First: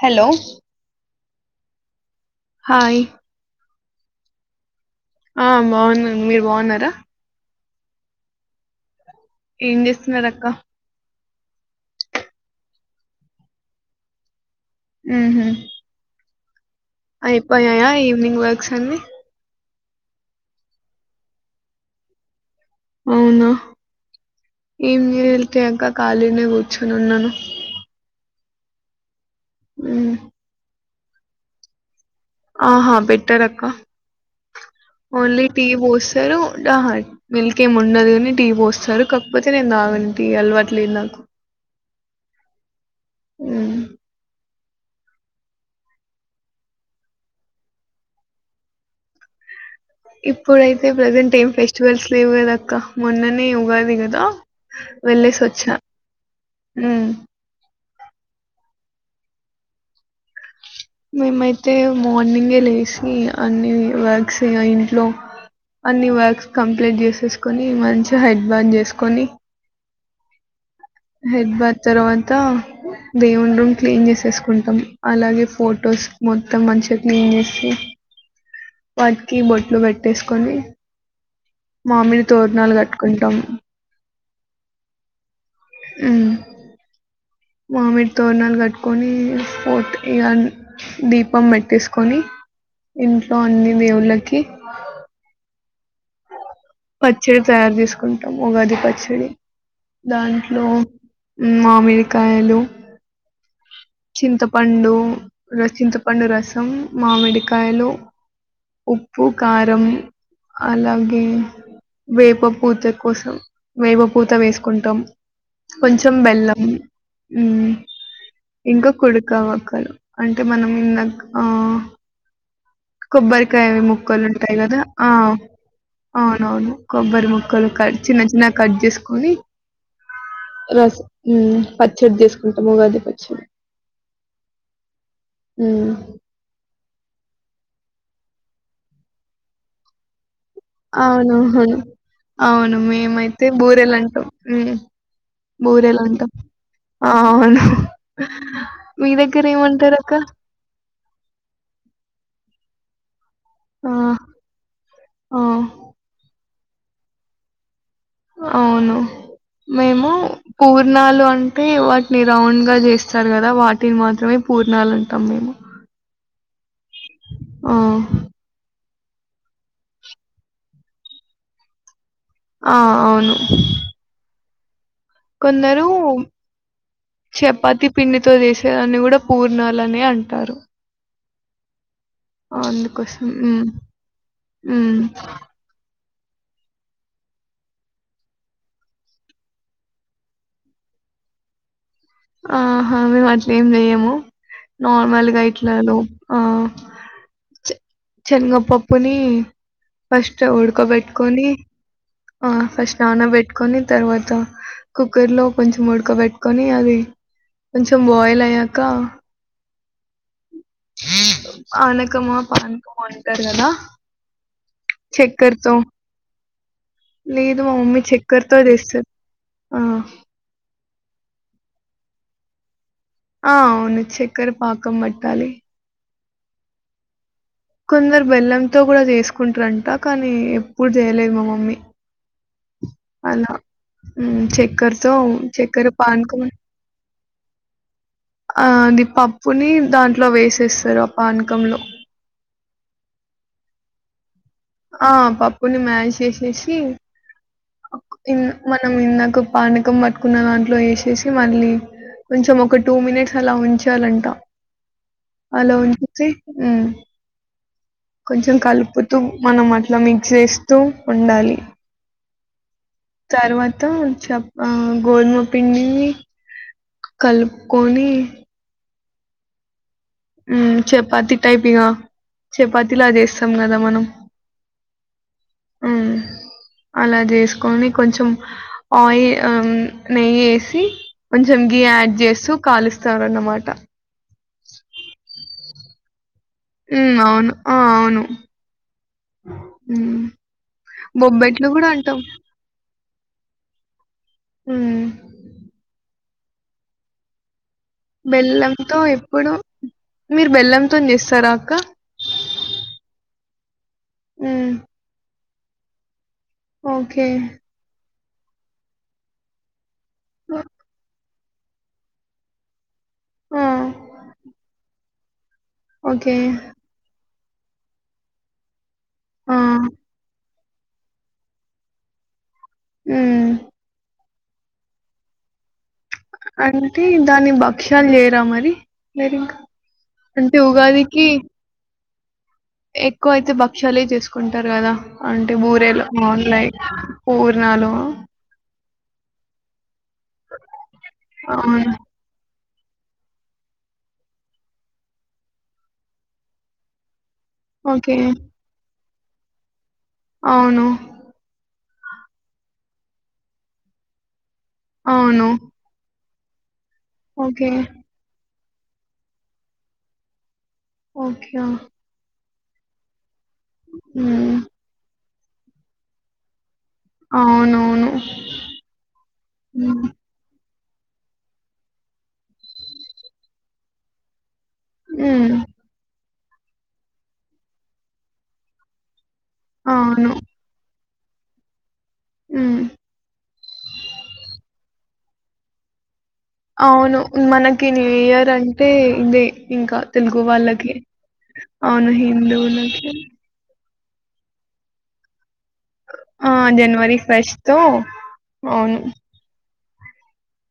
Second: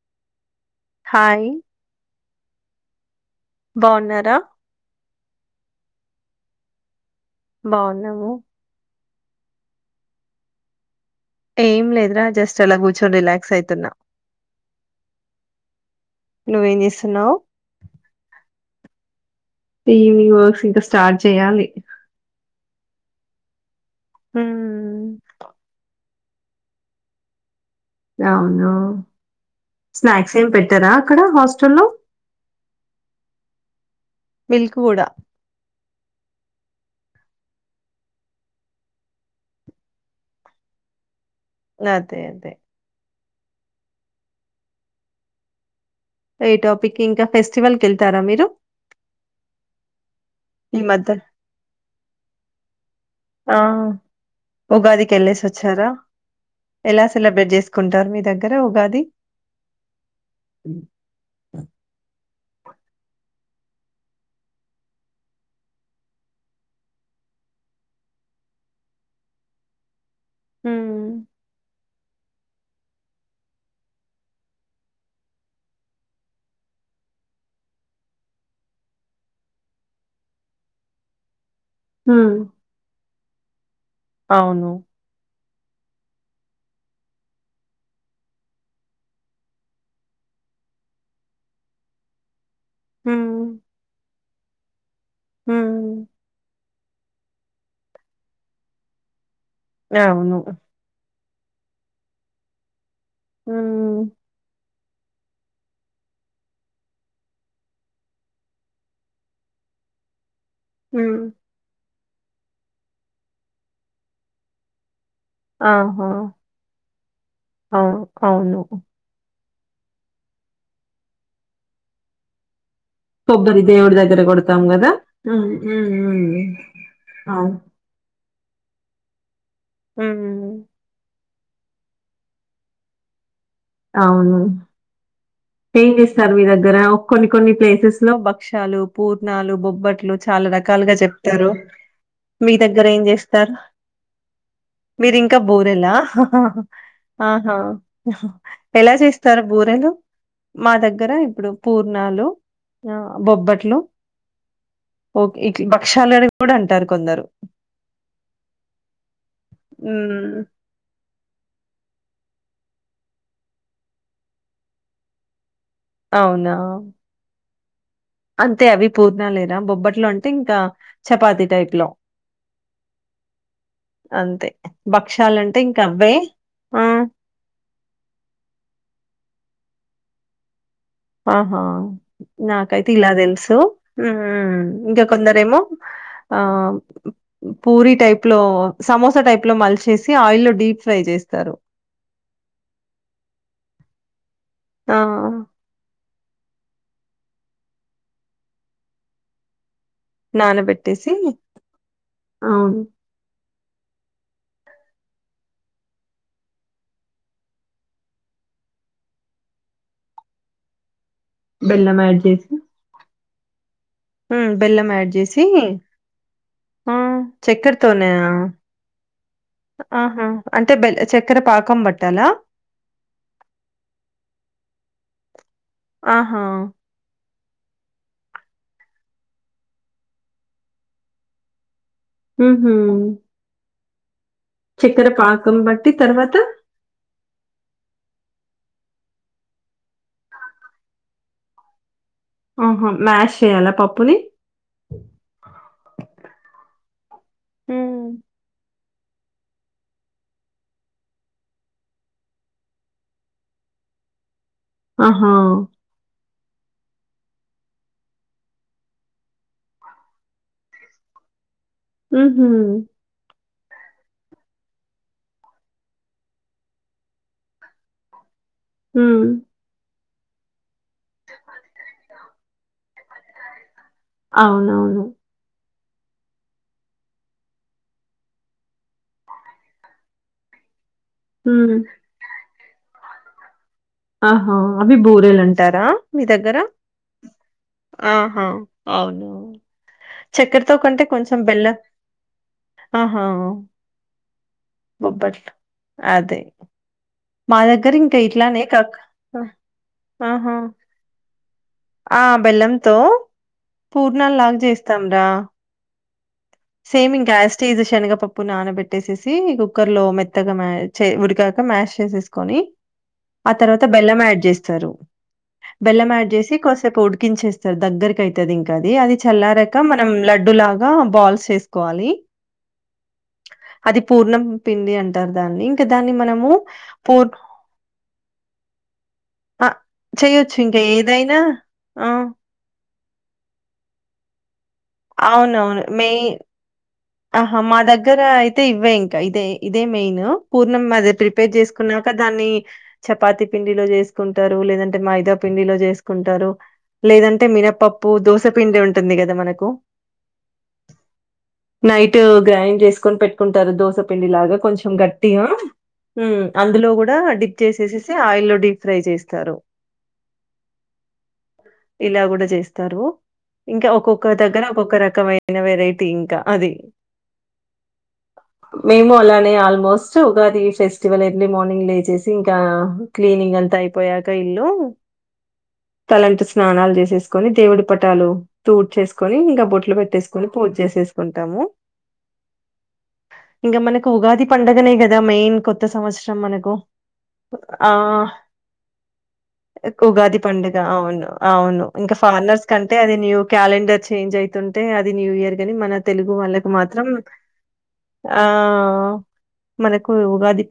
Hello hi hi బాగున్నారా ఆ బాగున్నా మీరు బాగున్నారా బాగున్నాము ఏం చేస్తున్నారు అక్క ఏం లేదరా జస్ట్ అలా కూర్చొని రిలాక్స్ అయితున్నా ఉహు నువ్వేం చెస్ అయిపోయాయా ఈవినింగ్ వర్క్స్ అన్ని ఈవినింగ్ వర్క్స్ ఇంకా స్టార్ట్ చేయాలి అవునా ఏం హ్మ్. లేదా అక్క ఖాళీగనే కూర్చొని ఉన్నాను అవున మ్. స్నాక్స్ ఏం పెట్టారా అక్కడ హాస్టల్లో ఆహా పేటరు అక్క మిల్క్ గూడా. ఓన్లీ టీ పోస్తారు మిల్క్ ఏమి ఉండదు కాని టీ పోస్తారు కాకపోతే నేను తగను టీ అలవట్లేదు నాకు అదే అదే ఆ ఏ టాపిక్ ఇంకా ఫెస్టివల్క వెళ్తారా మీరు ఈ ఇప్పుడైతే మధ్య ప్రెజెంట్ ఏం ఫెస్టివల్స్ లేవు కదా అక్క మొన్ననే ఉగాది కదా ఉగాదికి వెళ్ళేసి వచ్చారా ఎలా మ్. సెలబ్రేట్ చేసుకుంటారు మీ దగ్గర ఉగాది మేమైతే మాన్ ఇంగే లేసి అన్ని వర్క్స్ అయ్యా ఇంట్లో అన్ని వర్క్స్ కంప్లీట్ చేసేసుకొని మంచిగా హెడ్ బాత్ చేసేసుకొని హ్మ్. హెడ్ బాత్ తరవాత దేవుడి రూమ్ క్లీన్ చేసేసుకుంటాం అలాగే ఫొటోస్ మొత్తం మంచిగా క్లీన్ చేసి వాటికి బొట్లు పెట్టేసుకొని మామిడి హ్మ్. తోరణాలు కట్టుకుంటాం అవును హుమ్ మామిడి తోరణాలు కట్టుకొని పోట్ ఇ దీపం పెట్టేసుకొని ఇంట్లో హ్మ్. అన్ని దేవుళ్ళకి హుమ్ పచ్చడి తయారు చేసుకుంటాం ఉగాది పచ్చడి అవును. దాంట్లో మామిడికాయలు హ్మ్. చింతపండు ర చింతపండు రసం మామిడికాయలు ఉప్పు కారం హ్మ్ అలాగే వేప పూత కోసం వేప పూత వేసుకుంటాం ఆహా! కొంచం బెల్లం మ్మ్ అవును. అవును. ఇంకా కుడుకావక్కలు అంటే మనం లైక్ ఆ కొబ్బరి కొబ్బరికాయ దేవుడి దగ్గర ముక్కలు ఉంటాయి కొడతాం కదా గదా! ఆ హ్మ్. హ్మ్. హ్మ్. అవునవును కొబ్బరి అవును. ముక్కలు కట్ చిన్న చిన్న నా కట్ చేసుకొని రసం హుమ్ పచ్చడి చేసుకుంటాం ఉగాది పచ్చడి అవును ఏం మ్మ్. చేస్తారు మీ దగ్గర కొన్ని కొన్ని ప్లేసెస్ లో భక్షాలు పూర్ణాలు బొబ్బట్లు చాలా రకాలుగా చెప్తారు అవునవును. మీ అవును దగ్గర ఏం మేమైతే చేస్తారు బూరెలంటాం. హ్మ్. మీరి ఇంకా బోరెలా బూరెలంటాం. ఆ! ఆహా అవును. ఎలా మీ చేస్తారు బూరెలు దగ్గరేమంటారక్క? మా దగ్గర దగ్గర ఇప్పుడు పూర్ణాలు ఆ బొబ్బట్లు ఆ! ఓ ఆ! ఇట్ భక్షాలని కూడా అంటారు కొందరు అవును మేము హ్మ్. పూర్ణాలు అంటే వాటి ని రౌండ్ గా చేస్తారు కదా వాటిని మాత్రమే పూర్ణాలు ఉంటాం మేము అవునా ఆ అంతే అవి పూర్ణ లేరా బొబ్బట్లో అంటే ఇంకా చపాతి టైప్ లో ఆ అవును అంతే. భక్షాలంటే ఇంక కొందరు అవ్వే. ఆ! చపాతి పిండితో చేసేదన్ని కూడా పూర్ణాలనే అంటారు ఆహా నాకైతే ఇలా అందుకోసం. తెలుసు హ్మ్. హ్మ్. ఇంకా కొందరేమో ఆ పూరి టైప్ లో సమోసా టైప్ లో మలిచేసి ఆయిల్ లో డీప్ ఫ్రై చేస్తారు ఆహా మేము అట్లేం చెయము ఆ! నార్మల్గా ఇట్లా ఆ చెనగపప్పుని ఫస్ట్ నానబెట్టేసి ఉడ్కబెట్టుకని ఆ అవును. ఫస్ట్ నానబెట్టు పెట్టుకొని తర్వాత కుక్కర్ లో కొంచెం ఉడకబెట్టుకొని అది కొంచెం బాయిల్ అయ్యాక బెల్లం యాడ్ ఆనకమో చేసి పానకమో అంటారు కదా బెల్లం యాడ్ చేసి ఆ లేదు మా మమ్మీ చక్కెర్తోనే చక్కెరతో జేస్తది. ఆ! ఆహా అంటే బెల్లం చక్కర పాకం పట్టాలా ఆ అవును చక్కర పాకం పట్టాలి ఆహా కొందరు బెల్లంతో కూడా చేసుకుంటారంట కానీ ఎప్పుడు చేయలేదు మా మమ్మీ హ హ అలా. చక్కెరతో చక్కర బట్టి తర్వాత పానకం ఆ ఆది పప్పుని దాంట్లో వేసేస్తాది ఆ పానకంలో ఆహో మ్యాష్ చేయాలా పప్పుని ఆ పప్పుని మ్యాష్ చేసేసి హ్మ్. ఇ మనం ఇందక పానకం పట్టుకున్న దాంట్లో వేసేసి మళ్ళీ కొంచెం ఒక టూ మినిట్స్ అలా ఉంచాలంటా ఆహా! పాకంలో ఉంచి మ్మ్ కొంచెం కలుపుతూ మనం అట్లా మిక్స్ చేేస్తూ ఉండాలి ఉ ఉమ్మ్ తర్వాత చెప్ప ఆ గోధుమ పిండిని కలుపుకొని ఉ చపాతి టైప్ ఇగ చపాతి లా చేస్తాం కదా అవునవును ఉ అలా చేసుకని కొంచెం ఆయి నెయ్యి వేసి కొంచెం హ్మ్. గి యాడ్ చేస్తూ కాలుస్తారున్నమాట ఆహా అవి బూరేలు అంటారా మీ దగ్గర ఉ అవును ఆ అవును ఆహా! అవును. ఉ చక్కెరతో కంటే కొంచెం బొబ్బెట్లు బెల్లం కూడా అంటాం ఆహా హ్మ్. బొబ్బట్ అదే మా దగ్గర ఇంకా ఇట్లానే కక్ బెల్లంతో ఎప్పుడు మీరు ఆహా బెల్లంతోని జేస్తారా అక్క? ఆ బెల్లంతో పూర్ణాలు లాగా హ్మ్. చేస్తాం రా సేమ్ ఓకే. ఇంకా యాజస్టిజ్ శనగపప్పు నానబెట్టేసేసి కుక్కర్ లో మెత్తగా మ్య చి ఉడికాక మ్యాష్ చేసేసుకొని ఆ తర్వాత బెల్లం యాడ్ చేస్తారు బెల్లం యాడ్ ఓకే. చేసి కొద్దిసేపు ఉడికించేస్తా దగ్గక అయితది ఇంకా అది అది ఆ! చల్లారక మనం లడ్డు లా ల బాల్స్ చేసుకోవాలి హ్మ్. అది పూర్ణం పిండి అంటారు దాన్ని దాన్ని మనము అంటే పూ దాన్ని భక్ష్యాలు జేయరా మరి మీరింకా? ఆ చేయ్యొచ్చు అంటే ఇంకా ఉగాదికి ఏదైనా ఆ ఎక్కువ అయితే భక్ష్యాలే చేసుకుంటారు కదా అంటే అవునవును. బూరేలు మెయి అన్ లైక్ ఆహా మా పూర్ణాలు దగ్గర అయితే ఇవే ఇంకా ఇదే ఇదే మెయిన్ న్ పూర్ణం అది ప్రిపేర్ అవును చేసుకున్నాక దాన్ని చపాతి పిండిలో చేసుకుంటారు లేదంటే మైదా పిండిలో చేసుకుంటారు లేదంటే అంటే మినపప్పు ఓకే దోసపిండి ఉంటుంది కదా మనకు అవును నైట్ గ్రైండ్ చేసుకొని పెట్టుకుంటారు దోసపిిండి లాగా కొంచెం గట్టిగా అవును ఉ అందులో కూడా డిప్ ఓకే చేసేసేసి ఆయిల్ డిప్ ఫ్రై చేస్తారు ఓకే ఇలా కూడా చేస్తారు ఇంకా ఒక్కొక్క హ్మ్. దగ్గర ఒక్కొక్క రకమైన ఇంగ వెరైటీ ఇంకా అది అవునవును మేము అలానే హ్మ్. Almost Ugadi festival early morning లేచేసి ఇంకా క్లీనింగ్ అంతా అయిపోయాక లో హ్మ్. తలంటి స్నానాలు చేసేసుకొని దేవుడి పటాలు తూడ్చేసు కొని ఇంకా బొట్లు అవును పెట్టేసుకోని పూజ చేసేసుకుంటాము హ్మ్. ఇంగా మనకు ఉగాది పండుగనే కదా మెయిన్ కొత్త సంవత్స రం మనకు అవును మనకి ఆ న్యూ ఇయర్ అంటే ఇదే ఇంకా ఉగాది తెలుగు పండుగ వాళ్ళకి అవును అవును ఇంకా ఫార్నర్స్ కంటే అది న్యూ క్యాలెండర్ చేంజ్ అయాతుంటే అది న్యూ ఇయర్ గాని మన తెలుగు ఆ! వాళ్ళకు మాత్రం జనవరి ఫస్ట్‌తో ఆ అవును. మనకు ఉగాది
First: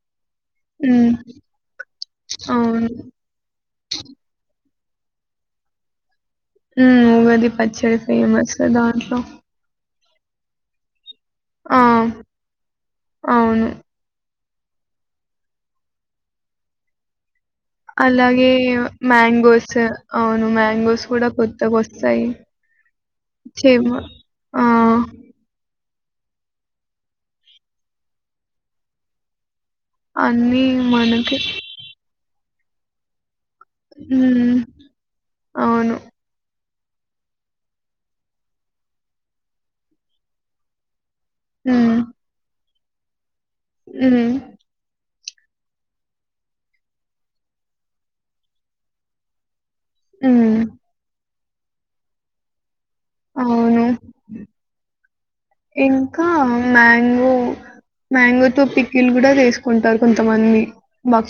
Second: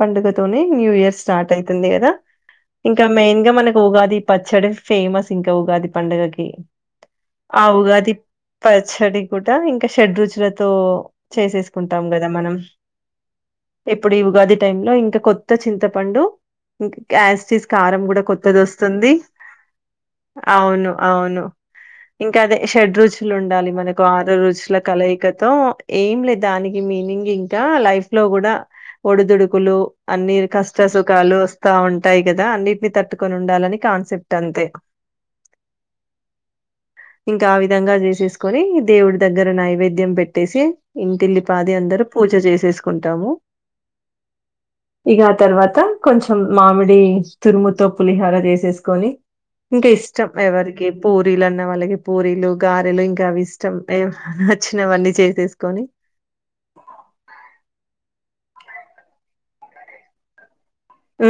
పండుగ తోనీ న్యూ హ్మ్. ఇయర్ స్టార్ట్ అయాతుంది కదా అవును. ఇంకా మెయిన్ గా మనకు ఉగాది పచ్చడి ఫేమస్ ఇంకా ఉగాది పండుగకి హ్మ్. ఉగాది ఆ పచ్చడి ఉగాది ఫేమస్ దాంట్లో. పచ్చడి కూడా ఇంకా షడ్రుచులతో ఆ! చేసేసుకుంటాం కదా మనం అవును. ఎప్పుడు ఈ ఉగాది టైమ్ లో ఇంక కొత్త చింతపండు ఇం య్యాటిజ్ కారం కూడా అలాగే కొత్తది వస్తుంది మ్యాంగోస్ అవును మ్యాంగోస్ కూడా అవును కొత్తగొస్తాయి. ఇంకా అదే షడ్ రోజులు ఉండాలి చేమ మనకు ఆరు ఆ! రుచుల కలయిక తో ఏం లేదు దానికి మీనింగ్ ఇంకా లైఫ్ లో కూడా ఒడిదుడుకులు అన్ని అన్నీ కష్ట మనకి సుఖాలు వస్తా ఉంటాయి కదా అన్నిటిని తట్టుకొని ఉండాలని కాన్సెప్ట్ హ్మ్. అంతే అవును. ఇంకా ఆ విధంగా చేసేసుకొని దేవుడి దగ్గర నైవేద్యం పెట్టేసి ఇంటిల్లిపాది అందరూ పూజ చేసేసుకుంటాము అ ఇక తర్వాత కొంచెం మామిడి తురుముతో పులిహర చేసేసుకొని ఇంకా ఇష్టం హ్మ్. ఎవరికి పూరీలు అన్న వాళ్ళకి పూరీలు గారెలు ఇంకా అవి ఇష్టం ఏమన్నా నచ్చినవన్నీ చేసేసుకొని ఇ మ్యాంగో మ్యా పిక్కిలు కూడా వేసుకుంటారు కొంతమంది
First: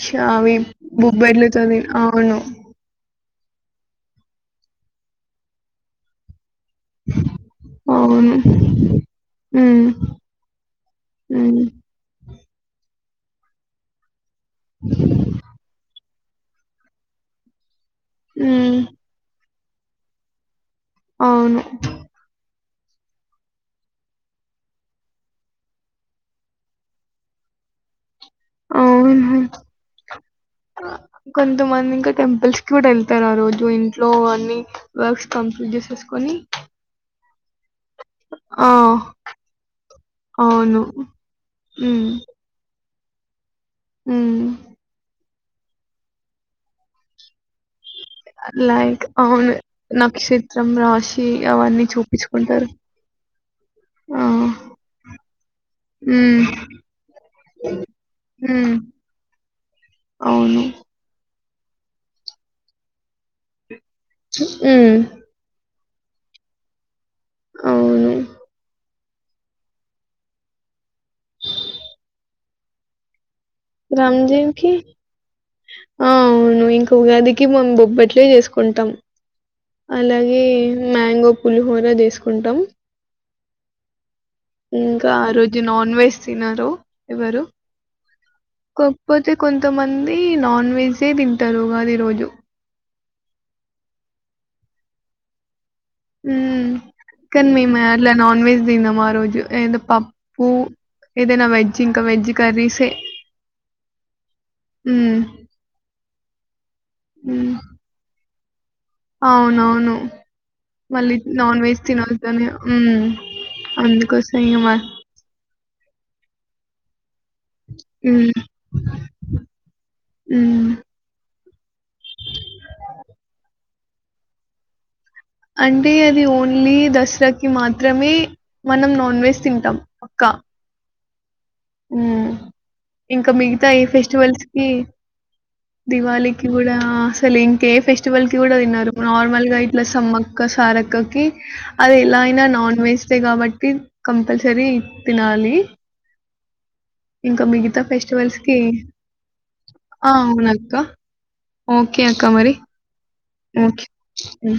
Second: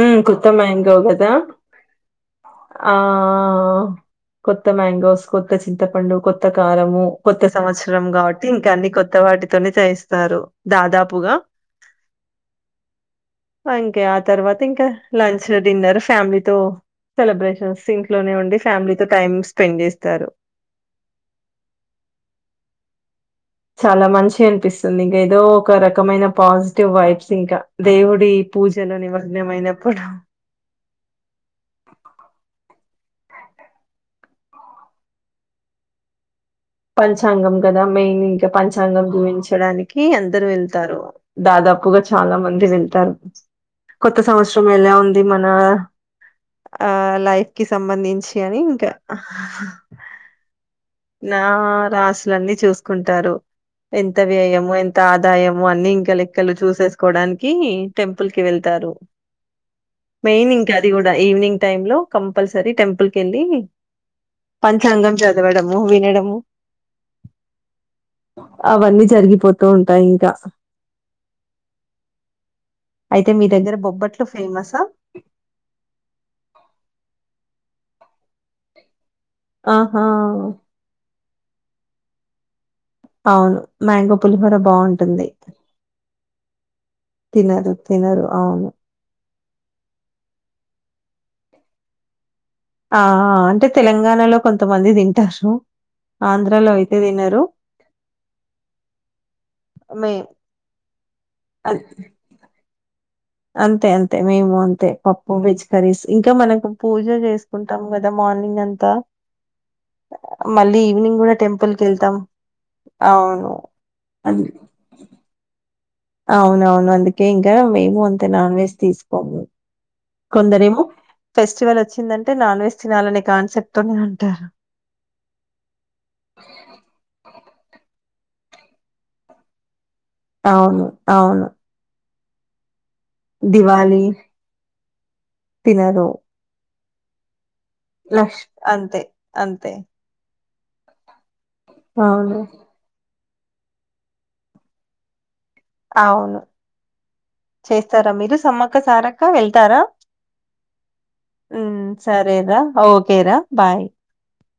ఉమ్, కొత్త అవి మ్యాంగో బుక్ కదా బదిలుతుంది అవును ఆ కొత్త మ్యాంగోస్ కొత్త చింతపండు కొత్త కొత్త కారము కొత్త సంవత్సరం అవును. కాబట్టి ఇంకా అన్ని కొత్త వాటితోనే చేయిస్తారు దాదాపుగా అ ఆ అంకే ఆ తర్వాత ఇంకా లంచ్ డిన్నర్ ఫ్యామిలీతో సెలబ్రేషన్స్ ఇంట్లోనే ఉండి హ్మ్. ఫ్యామిలీతో టైమ్ స్పెండ్ చేస్తారు అవును చాలా మంచిగా అనిపిస్తుంది ఇంకా ఏదో ఒక రకమైన పాజిటివ్ వైబ్స్ ఇంకా దేవుడు అవును కొంతమంది ఇంకా టెంపుల్స్ కి కూడా వెళ్తు చెతారు ఆ రోజు ఇంట్లో అన్ని వర్క్స్ కంప్లూట్ జేసేసుకొని పంచాంగం కదా మెయిన్ ఇంకా ఆ పంచాంగం జీవించడానికి అందరు అవును వెళ్తారు దాదాపుగా ఉమ్ చాలా మంది వెళ్తారు కొత్త ఉమ్ సంవత్సరం ఎలా ఉంది మన ఆ లైఫ్ కి సంబంధించి అని ఇంకా లైక్ అవును నక్షత్రం రాశి నా అవన్నీ రాసులన్నీ చూపించుకుంటారు చూసుకుంటారు ఎంత ఆ వ్యయము ఎంత ఆదాయము అన్ని ఇంకా ఉమ్ లెక్కలు చూసేసుకోవడానికి టెంపుల్ కి ఉమ్ వెళ్తారు మెయిని అవును ఇంకా అది కూడాడయి ఈవినింగ్ టైమ్ లో కంపల్సరీ టెంపుల్ కి వెళ్ళి ఉమ్ పంచాంగం చదవడం వినడాము అవును అవన్న జరిగిపోతూ ఉంటాయి ఇంకా అయితే మీ దగ్గర బొబ్బట్లు రామ్జీవకి ఫేమసా? ఆ అవును ఇంక ఉగాది ముందు బొబ్బట్లు చేసుకుంటాం ఆహా అలాగ మంగో పులిహోర చెసుకుంటాం అవును మ్యాంగో పులిహోర ఇంకా ఆ బావుంటుంది. రోజు నాన్ వెజ్ తినరు ఎవరు తినరు తినరు అవును. కాకపోతే తే కొంతమంది నాన్ వెజే తింటారు అదే ఈ రోజు ఆ అంటే తెలంగాణలో కొంతమంది తింటారు ఆంధ్రలో అయితే తినరు. కాని మేమ ఇలా నాన్ వెెజ్ తినము రోజు ఏ మే పప్పుూ ఏదైనా అన్ వెజ్ ఇంకా వెజ్ కర్రీసే అంతే అంతే మేము అంతే హ్మ్. పప్పు వెజ్ కర్రీస్ ఇంకా మనకు పూజ హ్మ్. చేసుకుంటాం కదా మార్నింగ్ అంతా అవునవును మళ్ళీ ఈవినింగ్ కూడా నాన్ టెంపుల్ వెజ్ కి వెళ్తాం తినద్దనే ఉ అందుకోస ఏమా ఆ అవునవును అండి ఇంకా మేము అంతే హ్మ్. నాన్ వెజ్ తీసుకోము హ్మ్. కొందరేమో ఫెస్టివల్ వచ్చిందంటే నాన్ వెజ్ తినాలనే కాన్సెప్ట్ తో ఉంటారు అంటే అది ఓన్లీ దసరాకి మాత్రమే మనం నాన్ వెజ్ తింటాం పక్కా. అవును అవును ఇంకా మిగతా ఏ దివాళి ఫెస్టివల్స్ కి తినరు దివాళీకి కూడా అసలు ఇంకే ఫెస్టివల్ కి లక్ష్ కూడా తిన్నారు అంతే నార్మల్ గా అంతే ఇట్లా సమ్మక్క సారక్కకి అది ఎలా అవును అయినా నాన్ వెజ్ తే కాబట్టి కంపల్సరీ తినాలి ఔను ఇంకా మిగతా చేస్తరా మీరు ఫెస్టివల్స్‌కి సమ్మక్క సారక్క వెళ్తార ఆ! అవునక్క. ఉమ్ ఓకే అక్క మరి. సరేరా ఓకేరా బాయ్ ఓకే. హ్మ్.